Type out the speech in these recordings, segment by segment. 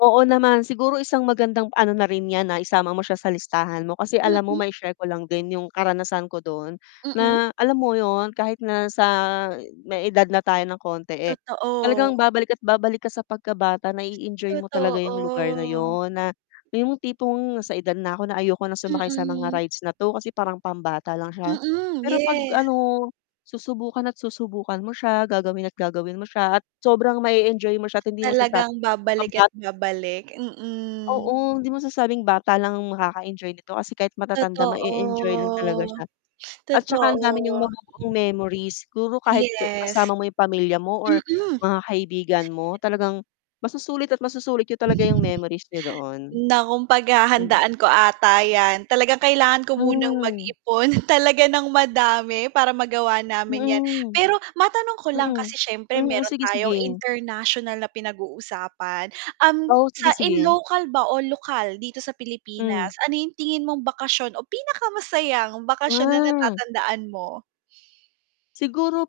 Oo naman, siguro isang magandang ano na rin yan na isama mo siya sa listahan mo. Kasi alam mo, Mm. mai-share ko lang din yung karanasan ko dun, Mm. na alam mo yun kahit na sa may edad na tayo ng konti, eh, talagang Totoo. babalik at babalik ka sa pagkabata, na i-enjoy mo talaga yung lugar na Totoo. yun na yung tipong sa edad na ako na ayoko na sumakay sa mga Mm. rides na 'to kasi parang pambata lang siya. Mm, Pero 'pag yes. ano susubukan at susubukan mo siya, gagawin at gagawin mo siya, at sobrang ma-enjoy mo siya, at hindi mo Talagang masasabing babalik at pambata babalik, mm. Oo, hindi masasabing bata lang makaka-enjoy nito kasi kahit matatanda ma-e-enjoy lang talaga Totoo, siya. At tsaka ang dami niyang totoo. mabuboong memories siguro kahit Yes. kasama mo yung pamilya mo or Mm. mga kaibigan mo talagang masusulit at masusulit niyo talaga yung memories niyo doon. Naku, Mm. paghahandaan ko ata yan. Talagang kailangan ko munang Hmm. mag-ipon talaga ng madami para magawa namin yan. Mm. Pero, matanong ko lang kasi Mm. siyempre Hmm, meron sige, tayong sige. international na pinag-uusapan, um, O, sa sige, in sige. local ba o lokal dito sa Pilipinas, Hmm. ano yung tingin mong bakasyon o pinakamasayang bakasyon na Mm. natatandaan mo? Siguro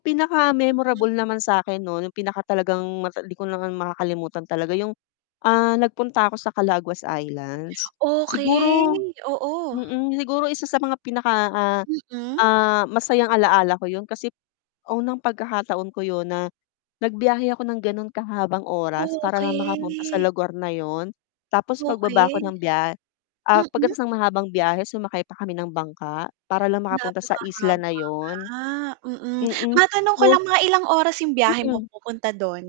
Mm. pinaka-memorable naman sa akin no, nung pinakatalagang mata hindi ko makakalimutan talaga yung, ah, nagpunta ako sa Calaguas Islands, siguro Okey, oo. mm, siguro isa sa mga pinaka, ah, Mm. ah, masayang alaala ko 'yon kasi unang pagkakataon ko yun na nagbiyahe ako ng ganun kahabang oras para lang makapunta sa Okey, lugar na 'yon. Tapos pagbaba 'ko Okey. ng bya ah, Mm. pagkatapos ng mahabang biyahe sumakay pa kami ng bangka para lang makapunta sa isla Napakahaba na yun, nga, mm, mm, matanong ko tapos lang mga ilang oras 'yong biyahe mo mm. pupunta doon?